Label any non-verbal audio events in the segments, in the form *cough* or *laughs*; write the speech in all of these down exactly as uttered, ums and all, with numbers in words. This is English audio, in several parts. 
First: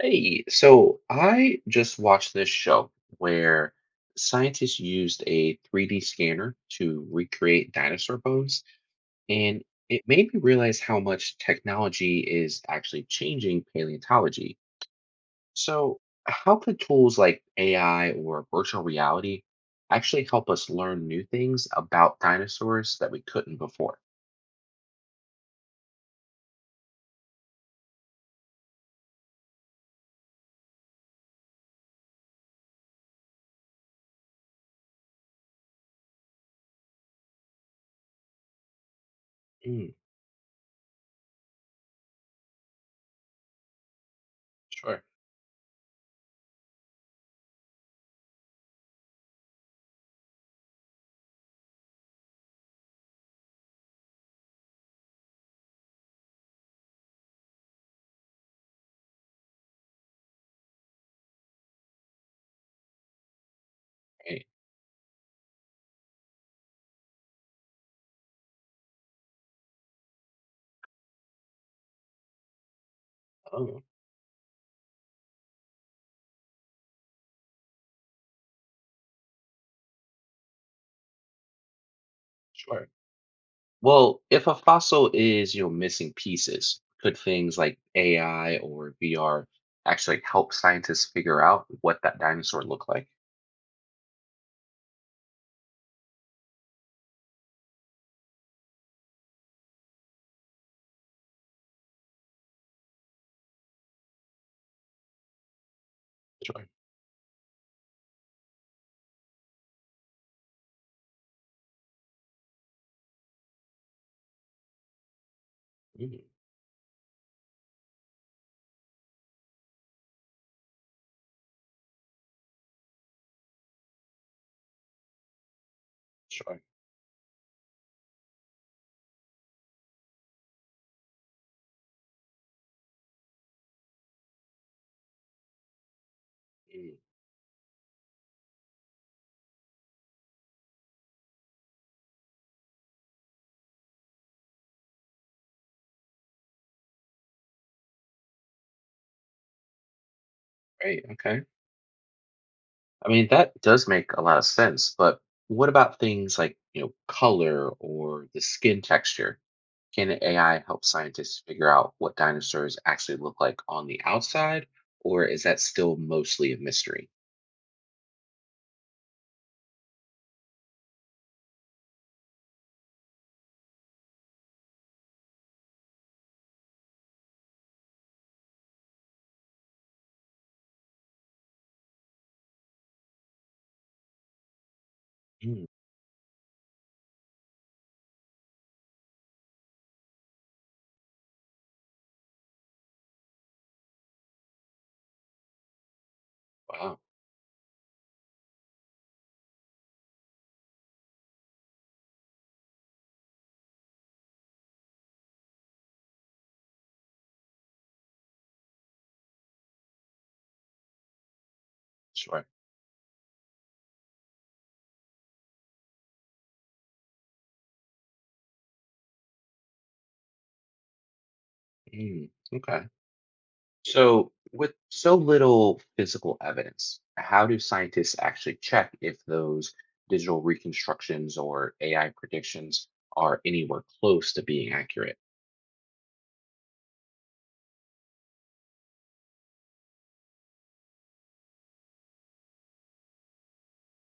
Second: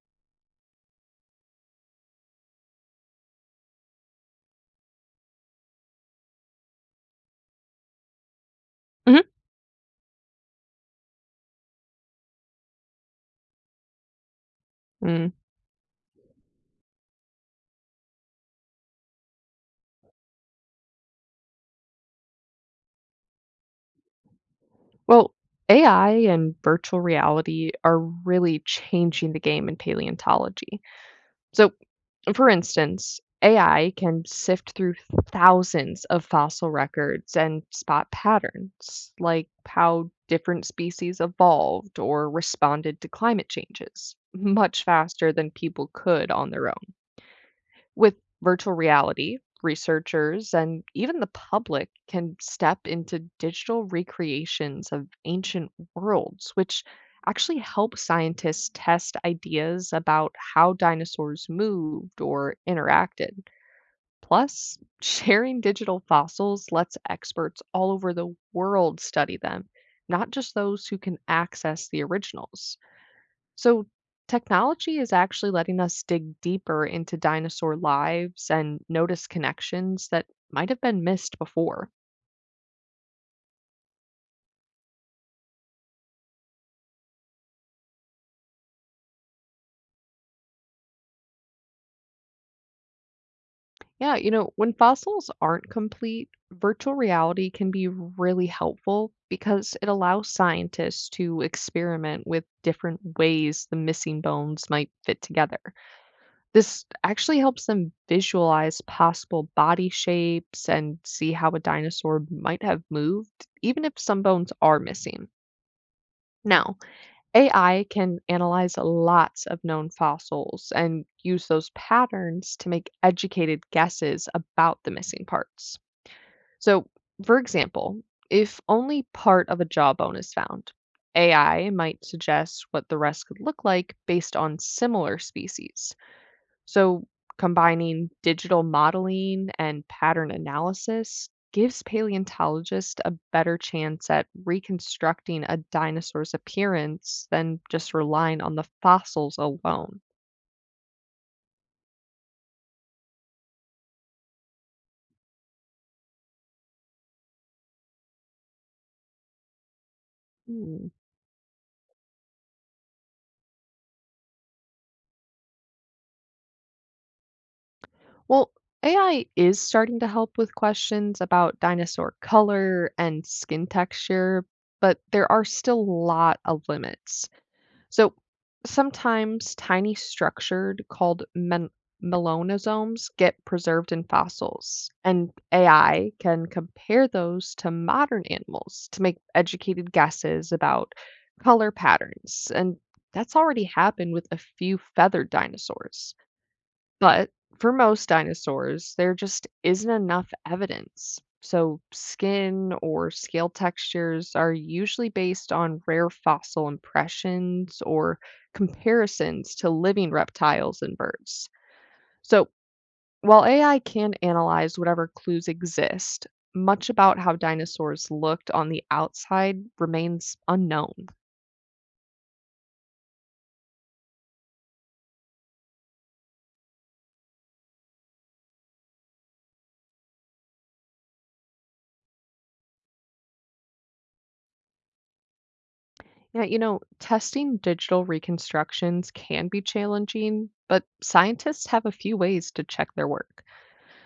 Hey, so I just watched this show where scientists used a three D scanner to recreate dinosaur bones, Mhm. and it made me realize how much technology is actually changing paleontology. Mm. So, how could tools like A I or virtual reality actually help us learn new things about dinosaurs that we couldn't before? Well, A I and virtual reality are really changing the game in paleontology. So, for instance, A I can sift through thousands of fossil records and spot patterns, like Mm, how different species evolved or responded to climate changes, much sure. faster than people could on their own. With virtual reality, researchers and even the public can step into digital recreations of ancient worlds, which actually help scientists test ideas about how dinosaurs moved or interacted. Hey, Plus, *laughs* sharing digital fossils lets experts all over the world study them, not just those who can access the originals. oh, So, technology is actually letting us dig deeper into dinosaur lives and notice connections that might have been missed before. sure. Well, if a fossil is, you know, missing pieces, could things like A I or V R actually help scientists figure out what that dinosaur looked like? Yeah, you know, when fossils aren't complete, virtual reality can be really helpful because it allows scientists to experiment with different ways the missing bones might fit together. Sure. This actually helps them visualize possible body shapes and see how a dinosaur might have moved, even if some bones are missing. Mm, Now, A I can analyze lots of known fossils and use those patterns to make educated guesses about the missing parts. sure. So, for example, if only part of a jawbone is found, A I might suggest what the rest could look like based on similar species. Mm, So, combining digital modeling and pattern analysis gives paleontologists a better chance at reconstructing a dinosaur's appearance than just relying on the fossils alone. great. Okay. I mean, that does make a lot of sense, but what about things like, you know, color or the skin texture? Can A I help Hmm. scientists figure out what dinosaurs actually look like on the outside, or is that still mostly a mystery? Well, A I is starting to help with questions about dinosaur color and skin texture, but there are still a lot of limits. So, sometimes tiny structured called men- melanosomes get preserved in fossils, and Mm, A I can compare those to modern animals to make educated guesses about color patterns. And that's already happened with a few feathered dinosaurs. wow. But for most dinosaurs, there just isn't enough evidence. So, skin or scale textures are usually based on rare fossil impressions or comparisons to living reptiles and birds. Sure. So, while A I can analyze whatever clues exist, much about how dinosaurs looked on the outside remains unknown. Mm, okay. So, with so little physical evidence, how do scientists actually check if those digital reconstructions or A I predictions are anywhere close to being accurate? Yeah, you know, testing digital reconstructions can be challenging, but scientists have a few ways to check their work.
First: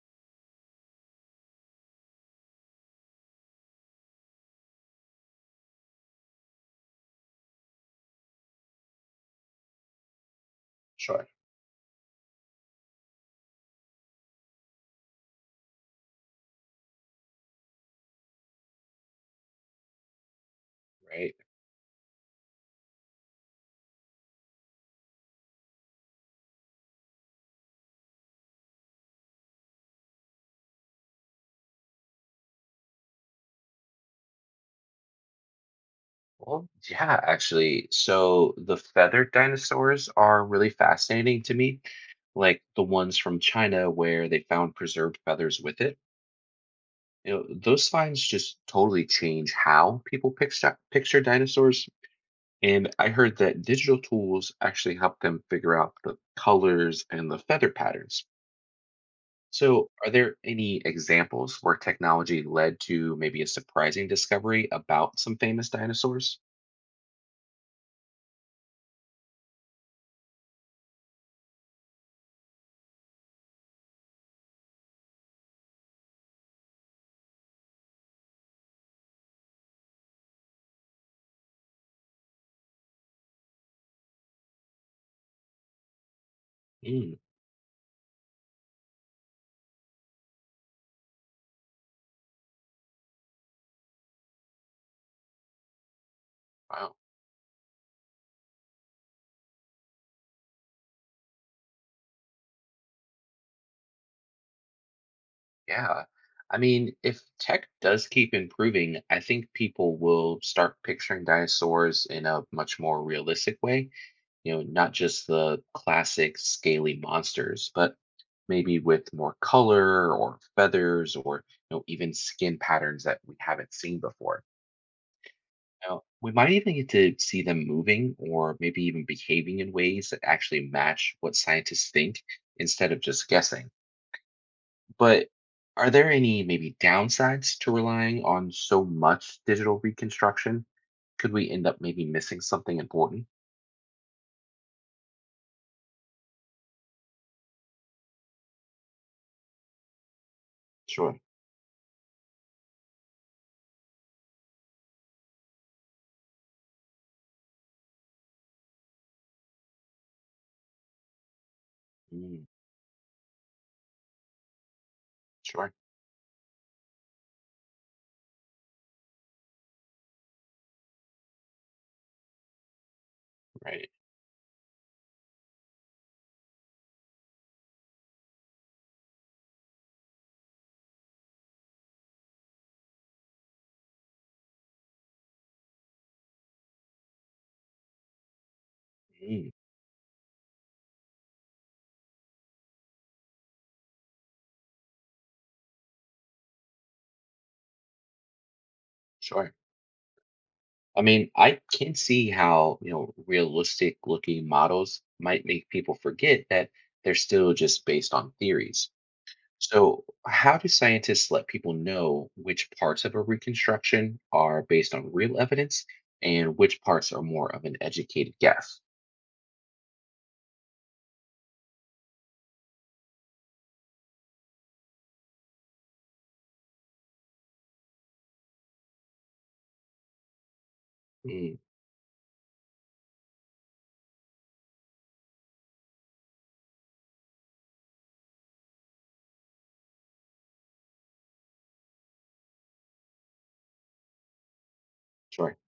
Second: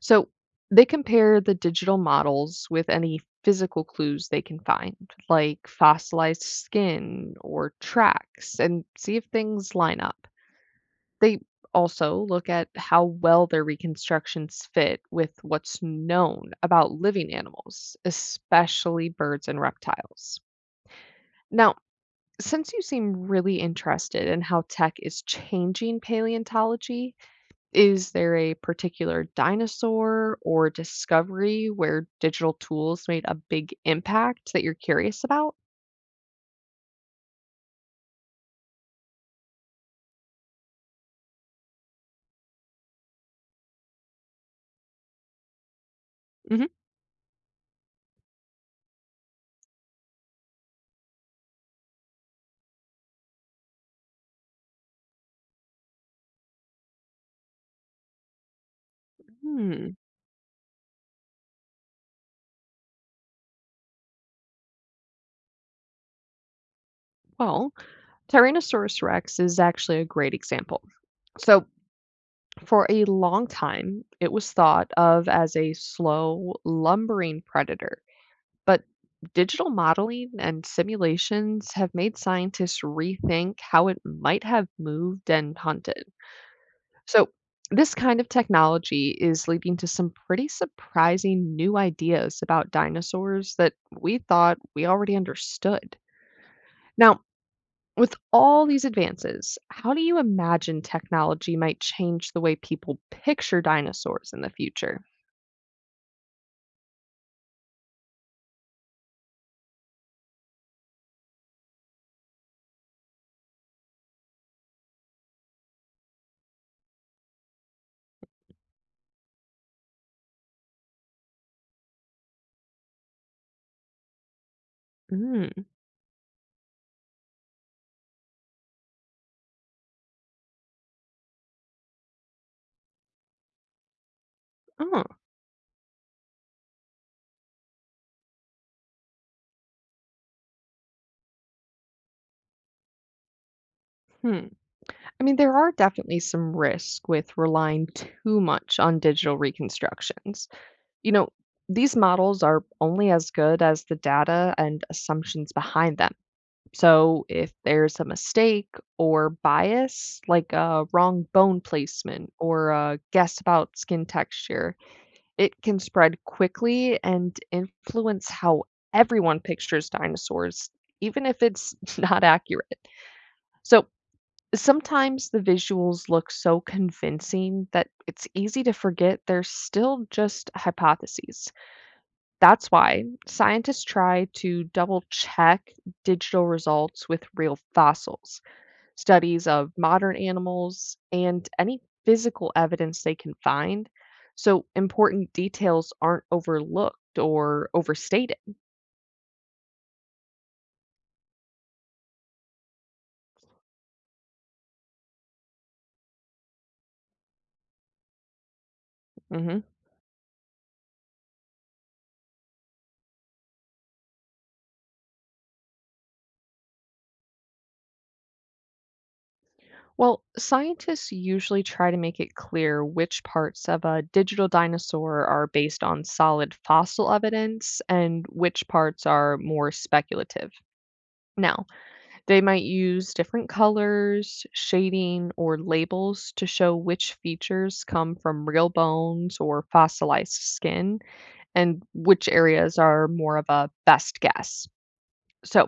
So, they compare the digital models with any physical clues they can find, like fossilized skin or tracks, and see if things line up. Sure. They also look at how well their reconstructions fit with what's known about living animals, especially birds and reptiles. Right. Now, since you seem really interested in how tech is changing paleontology, is there a particular dinosaur or discovery where digital tools made a big impact that you're curious about? Well, yeah, actually. So the feathered dinosaurs are really fascinating to me, like the ones from China where they found preserved feathers with it. Mhm. You know, those finds just totally change how people picture picture dinosaurs. And I heard that digital tools actually help them figure out the colors and the feather patterns. So, Hmm. are there any examples where technology led to maybe a surprising discovery about some famous dinosaurs? Well, Tyrannosaurus rex is actually a great example. So, for a long time, it was thought of as a slow, lumbering predator. But digital modeling and simulations have made scientists rethink how it might have moved and hunted. Mm, So, this kind of technology is leading to some pretty surprising new ideas about dinosaurs that we thought we already understood. wow. Now, with all these advances, how do you imagine technology might change the way people picture dinosaurs in the future? Yeah. I mean, if tech does keep improving, I think people will start picturing dinosaurs in a much more realistic way, you know, not just the classic scaly monsters, but maybe with more color or feathers or, you know even skin patterns that we haven't seen before. Mm. Now, we might even get to see them moving or maybe even behaving in ways that actually match what scientists think instead of just guessing. Oh, But are there any maybe downsides to relying on so much digital reconstruction? Could we end up maybe missing something important? hmm. I mean, there are definitely some risks with relying too much on digital reconstructions. You Sure. know, these models are only as good as the data and assumptions behind them. So, if there's a mistake or bias, like a wrong bone placement Mm, or a guess about skin texture, it sure. can spread quickly and influence how everyone pictures dinosaurs, even if it's *laughs* not accurate. So, Right. sometimes the visuals look so convincing that it's easy to forget they're still just hypotheses. That's why scientists try to double check digital results with real fossils, studies Mm, of modern animals, and any physical evidence they can find, so important details aren't overlooked or overstated. sure. I mean, I can see how, you know, realistic looking models might make people forget that they're still just based on theories. Mhm. So, how do scientists let people know which parts of a reconstruction are based on real evidence and which parts are more of an educated guess? Well, scientists usually try to make it clear which parts of a digital dinosaur are based on solid fossil evidence and which parts are more speculative. Mm, Now, they might use different colors, shading, or labels to show which features come from real bones or fossilized skin and which areas are more of a best guess. sorry. So,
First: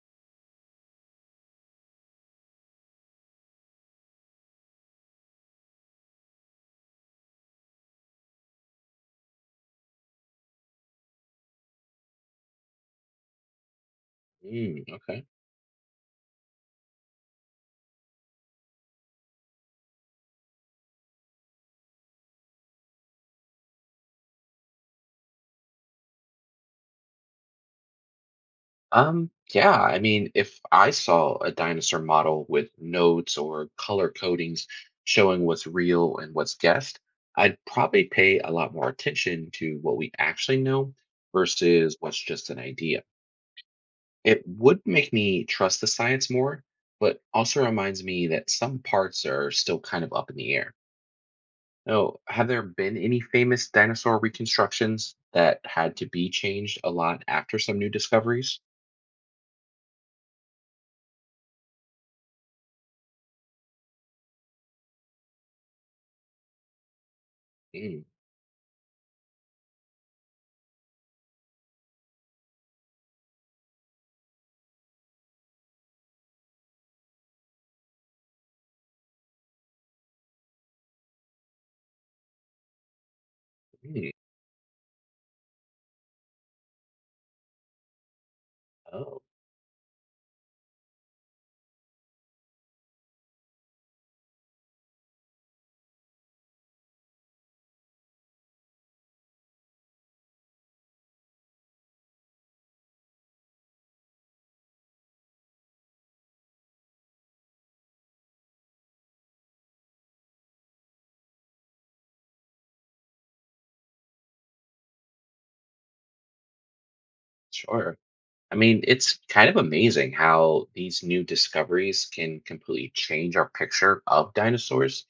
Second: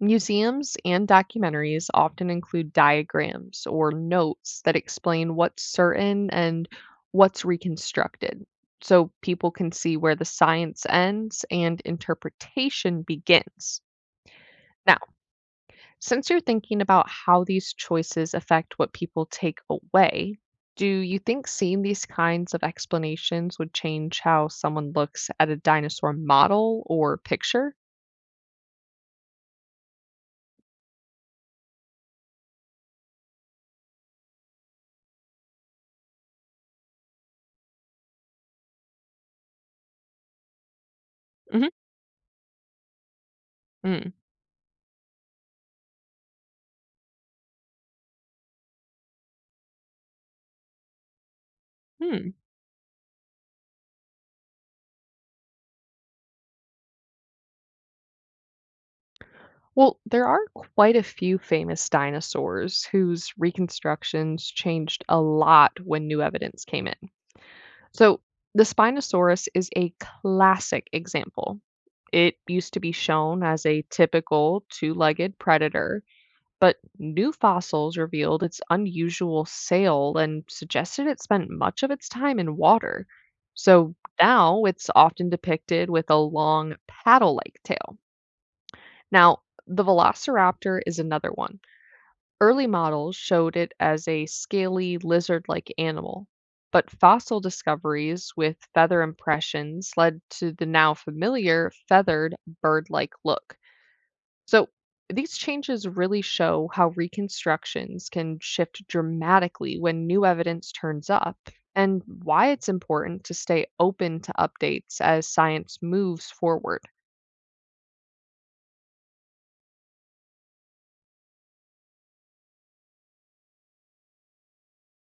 museums and documentaries often include diagrams or notes that explain what's certain and what's reconstructed, so people can see where the science ends and interpretation begins. Mm, Now, okay. since you're thinking about how these choices affect what people take away, do you think seeing these kinds of explanations would change how someone looks at a dinosaur model or picture? Um, yeah, I mean, if I saw a dinosaur model with notes or color codings showing what's real and what's guessed, I'd probably pay a lot more attention to what we actually know versus what's just an idea. Hmm. It would make me trust the science more, but also reminds me that some parts are still kind of up in the air. Oh, have there been any famous dinosaur reconstructions that had to be changed a lot after some new discoveries? Well, there are quite a few famous dinosaurs whose reconstructions changed a lot when new evidence came in. Mm, So, the Spinosaurus is a classic example. It used to be shown as a typical two legged predator, but new fossils revealed its unusual sail and suggested it spent much of its time in water. So, mm, now it's often depicted with a long paddle like tail. oh. Now, the velociraptor is another one. Early models showed it as a scaly, lizard like animal, but fossil discoveries with feather impressions led to the now familiar feathered bird like look. So, these changes really show how reconstructions can shift dramatically when new evidence turns up, and why it's important to stay open to updates as science moves forward. Sure. I mean, it's kind of amazing how these new discoveries can completely change our picture of dinosaurs.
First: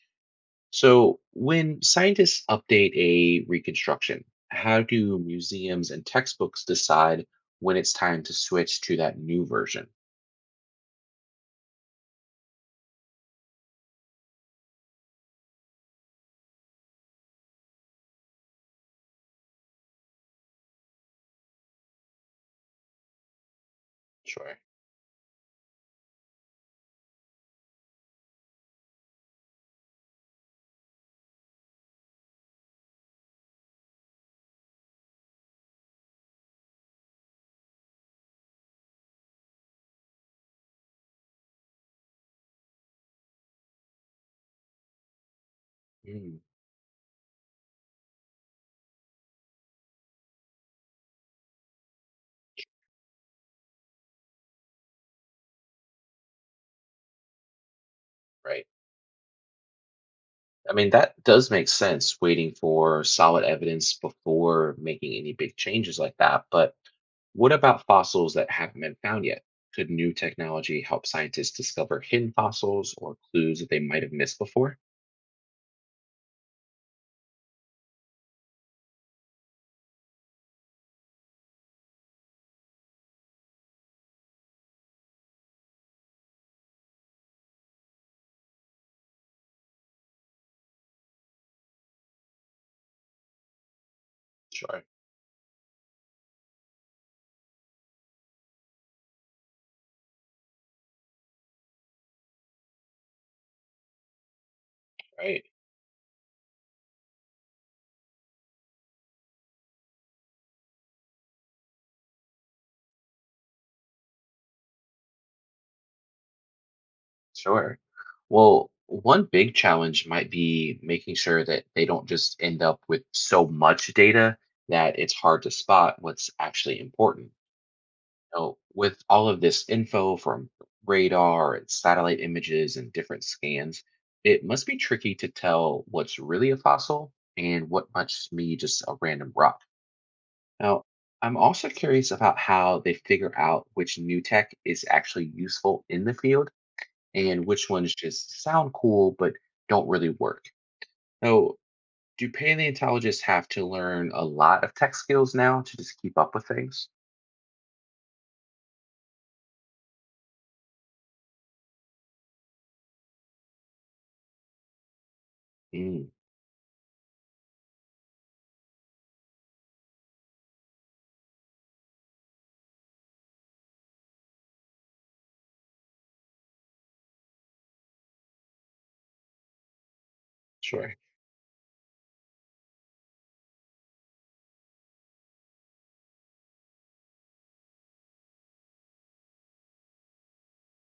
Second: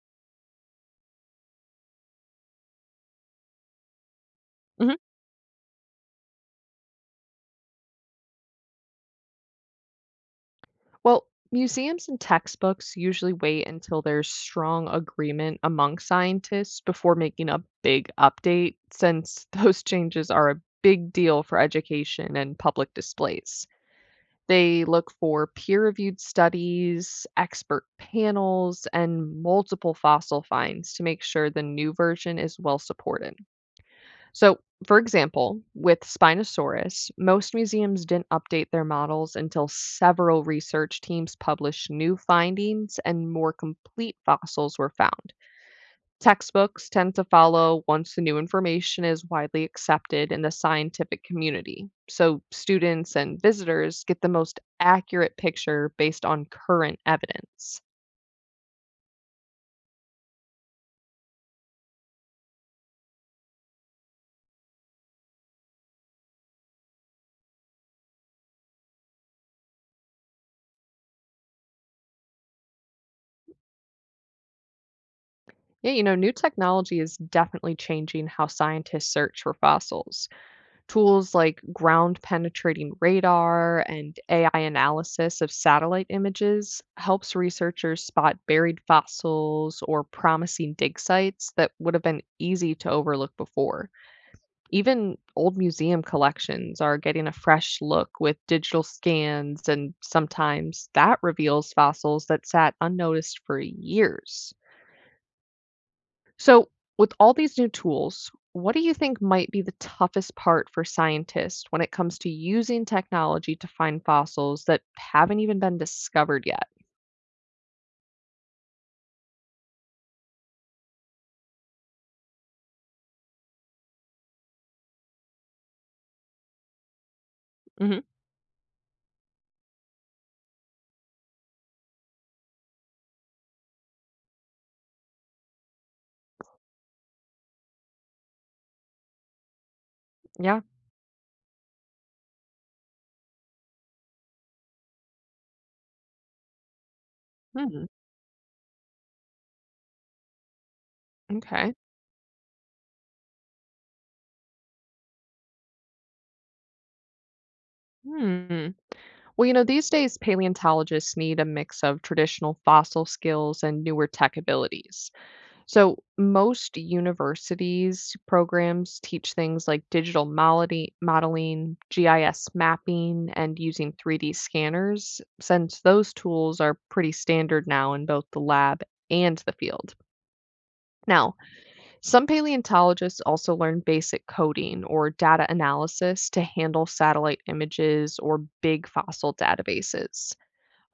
So, when scientists update a reconstruction, how Mhm. do museums and textbooks decide when it's time to switch to that new version? Well, museums and textbooks usually wait until there's strong agreement among scientists before making a big update, since *laughs* those changes are a big deal for education and public displays. Sure. They look for peer reviewed studies, expert panels, and multiple fossil finds to make sure the new version is well supported. So, for example, with Spinosaurus, most museums didn't update their models until several research teams published new findings and more complete fossils were found. Mm, Textbooks tend to follow once the new information is widely accepted in the scientific community. So, students and visitors get the most accurate picture based on current evidence. right. I mean, that does make sense waiting for solid evidence before making any big changes like that. But what about fossils that haven't been found yet? Could new technology help scientists discover hidden fossils or clues that they might have missed before? Yeah, you know, new technology is definitely changing how scientists search for fossils. Tools like ground penetrating radar and A I analysis of satellite images helps researchers spot buried fossils or promising dig sites that would have been easy to overlook before. Sure. Even old museum collections are getting a fresh look with digital scans, and sometimes that reveals fossils that sat unnoticed for years. Right. So, with all these new tools, what do you think might be the toughest part for scientists when it comes to using technology to find fossils that haven't even been discovered yet? Sure. Well, one big challenge might be making sure that they don't just end up with so much data that it's hard to spot what's actually important. Hmm. Know, with all of this info from radar and satellite images and different scans, it must be tricky to tell what's really a fossil and what must be just a random rock. Yeah. Now, I'm also curious about how they figure out which new tech is actually useful in the field and which Hmm. ones just sound cool but don't really work. So, Okay. do paleontologists have to learn a lot of tech skills now to just keep up with things? Hmm. Well, you know, these days paleontologists need a mix of traditional fossil skills and newer tech abilities. So, Mm, most universities programs teach things like digital modelli- modeling, G I S mapping, and using three D scanners, since those tools are pretty standard now in both the lab and the field. sure, Now, some paleontologists also learn basic coding or data analysis to handle satellite images or big fossil databases.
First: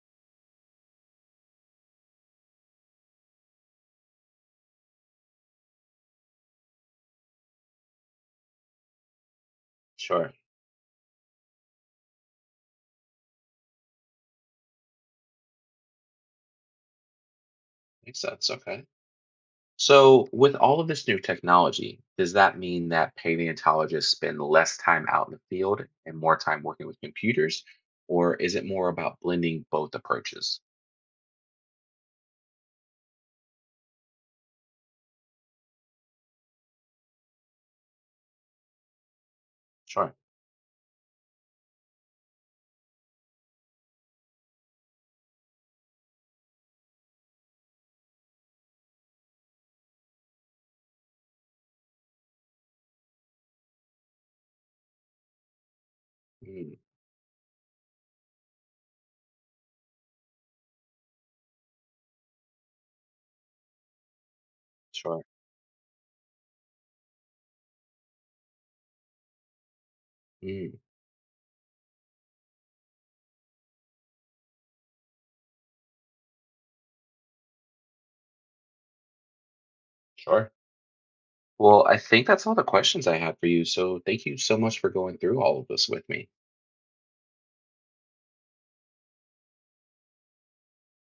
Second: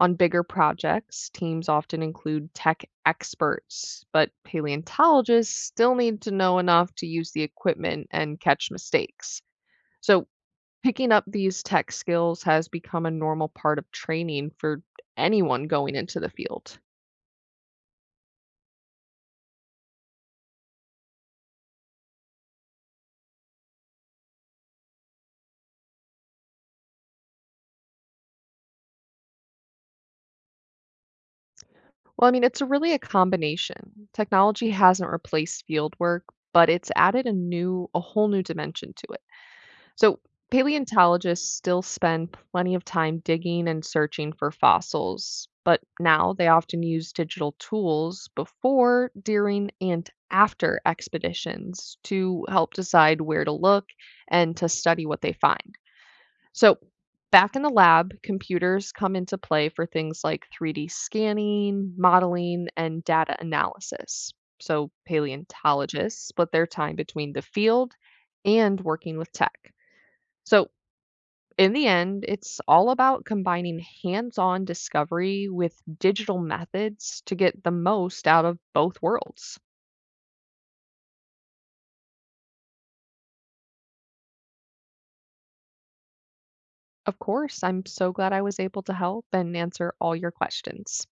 On bigger projects, teams often include tech experts, but paleontologists still need to know enough to use the equipment and catch mistakes. So, sure. picking up these tech skills has become a normal part of training for anyone going into the field. Makes sense. Okay. So, with all of this new technology, does that mean that paleontologists spend less time out in the field and more time working with computers? Or is it more about blending both approaches? Well, I mean, it's a really a combination. Technology hasn't replaced field work, but it's added a new, a whole new dimension to it. Sure. So, paleontologists still spend plenty of time digging and searching for fossils, but now they often use digital tools before, during, and after expeditions to help decide where to look and to study what they find. Mm, So, back in the lab, computers come into play for things like three D scanning, modeling, and data analysis. So, sure. paleontologists split their time between the field and working with tech. So, Mm. in the end, it's all about combining hands-on discovery with digital methods to get the most out of both worlds. Sure. Well, I think that's all the questions I have for you. So, thank you so much for going through all of this with me. Of course, I'm so glad I was able to help and answer all your questions.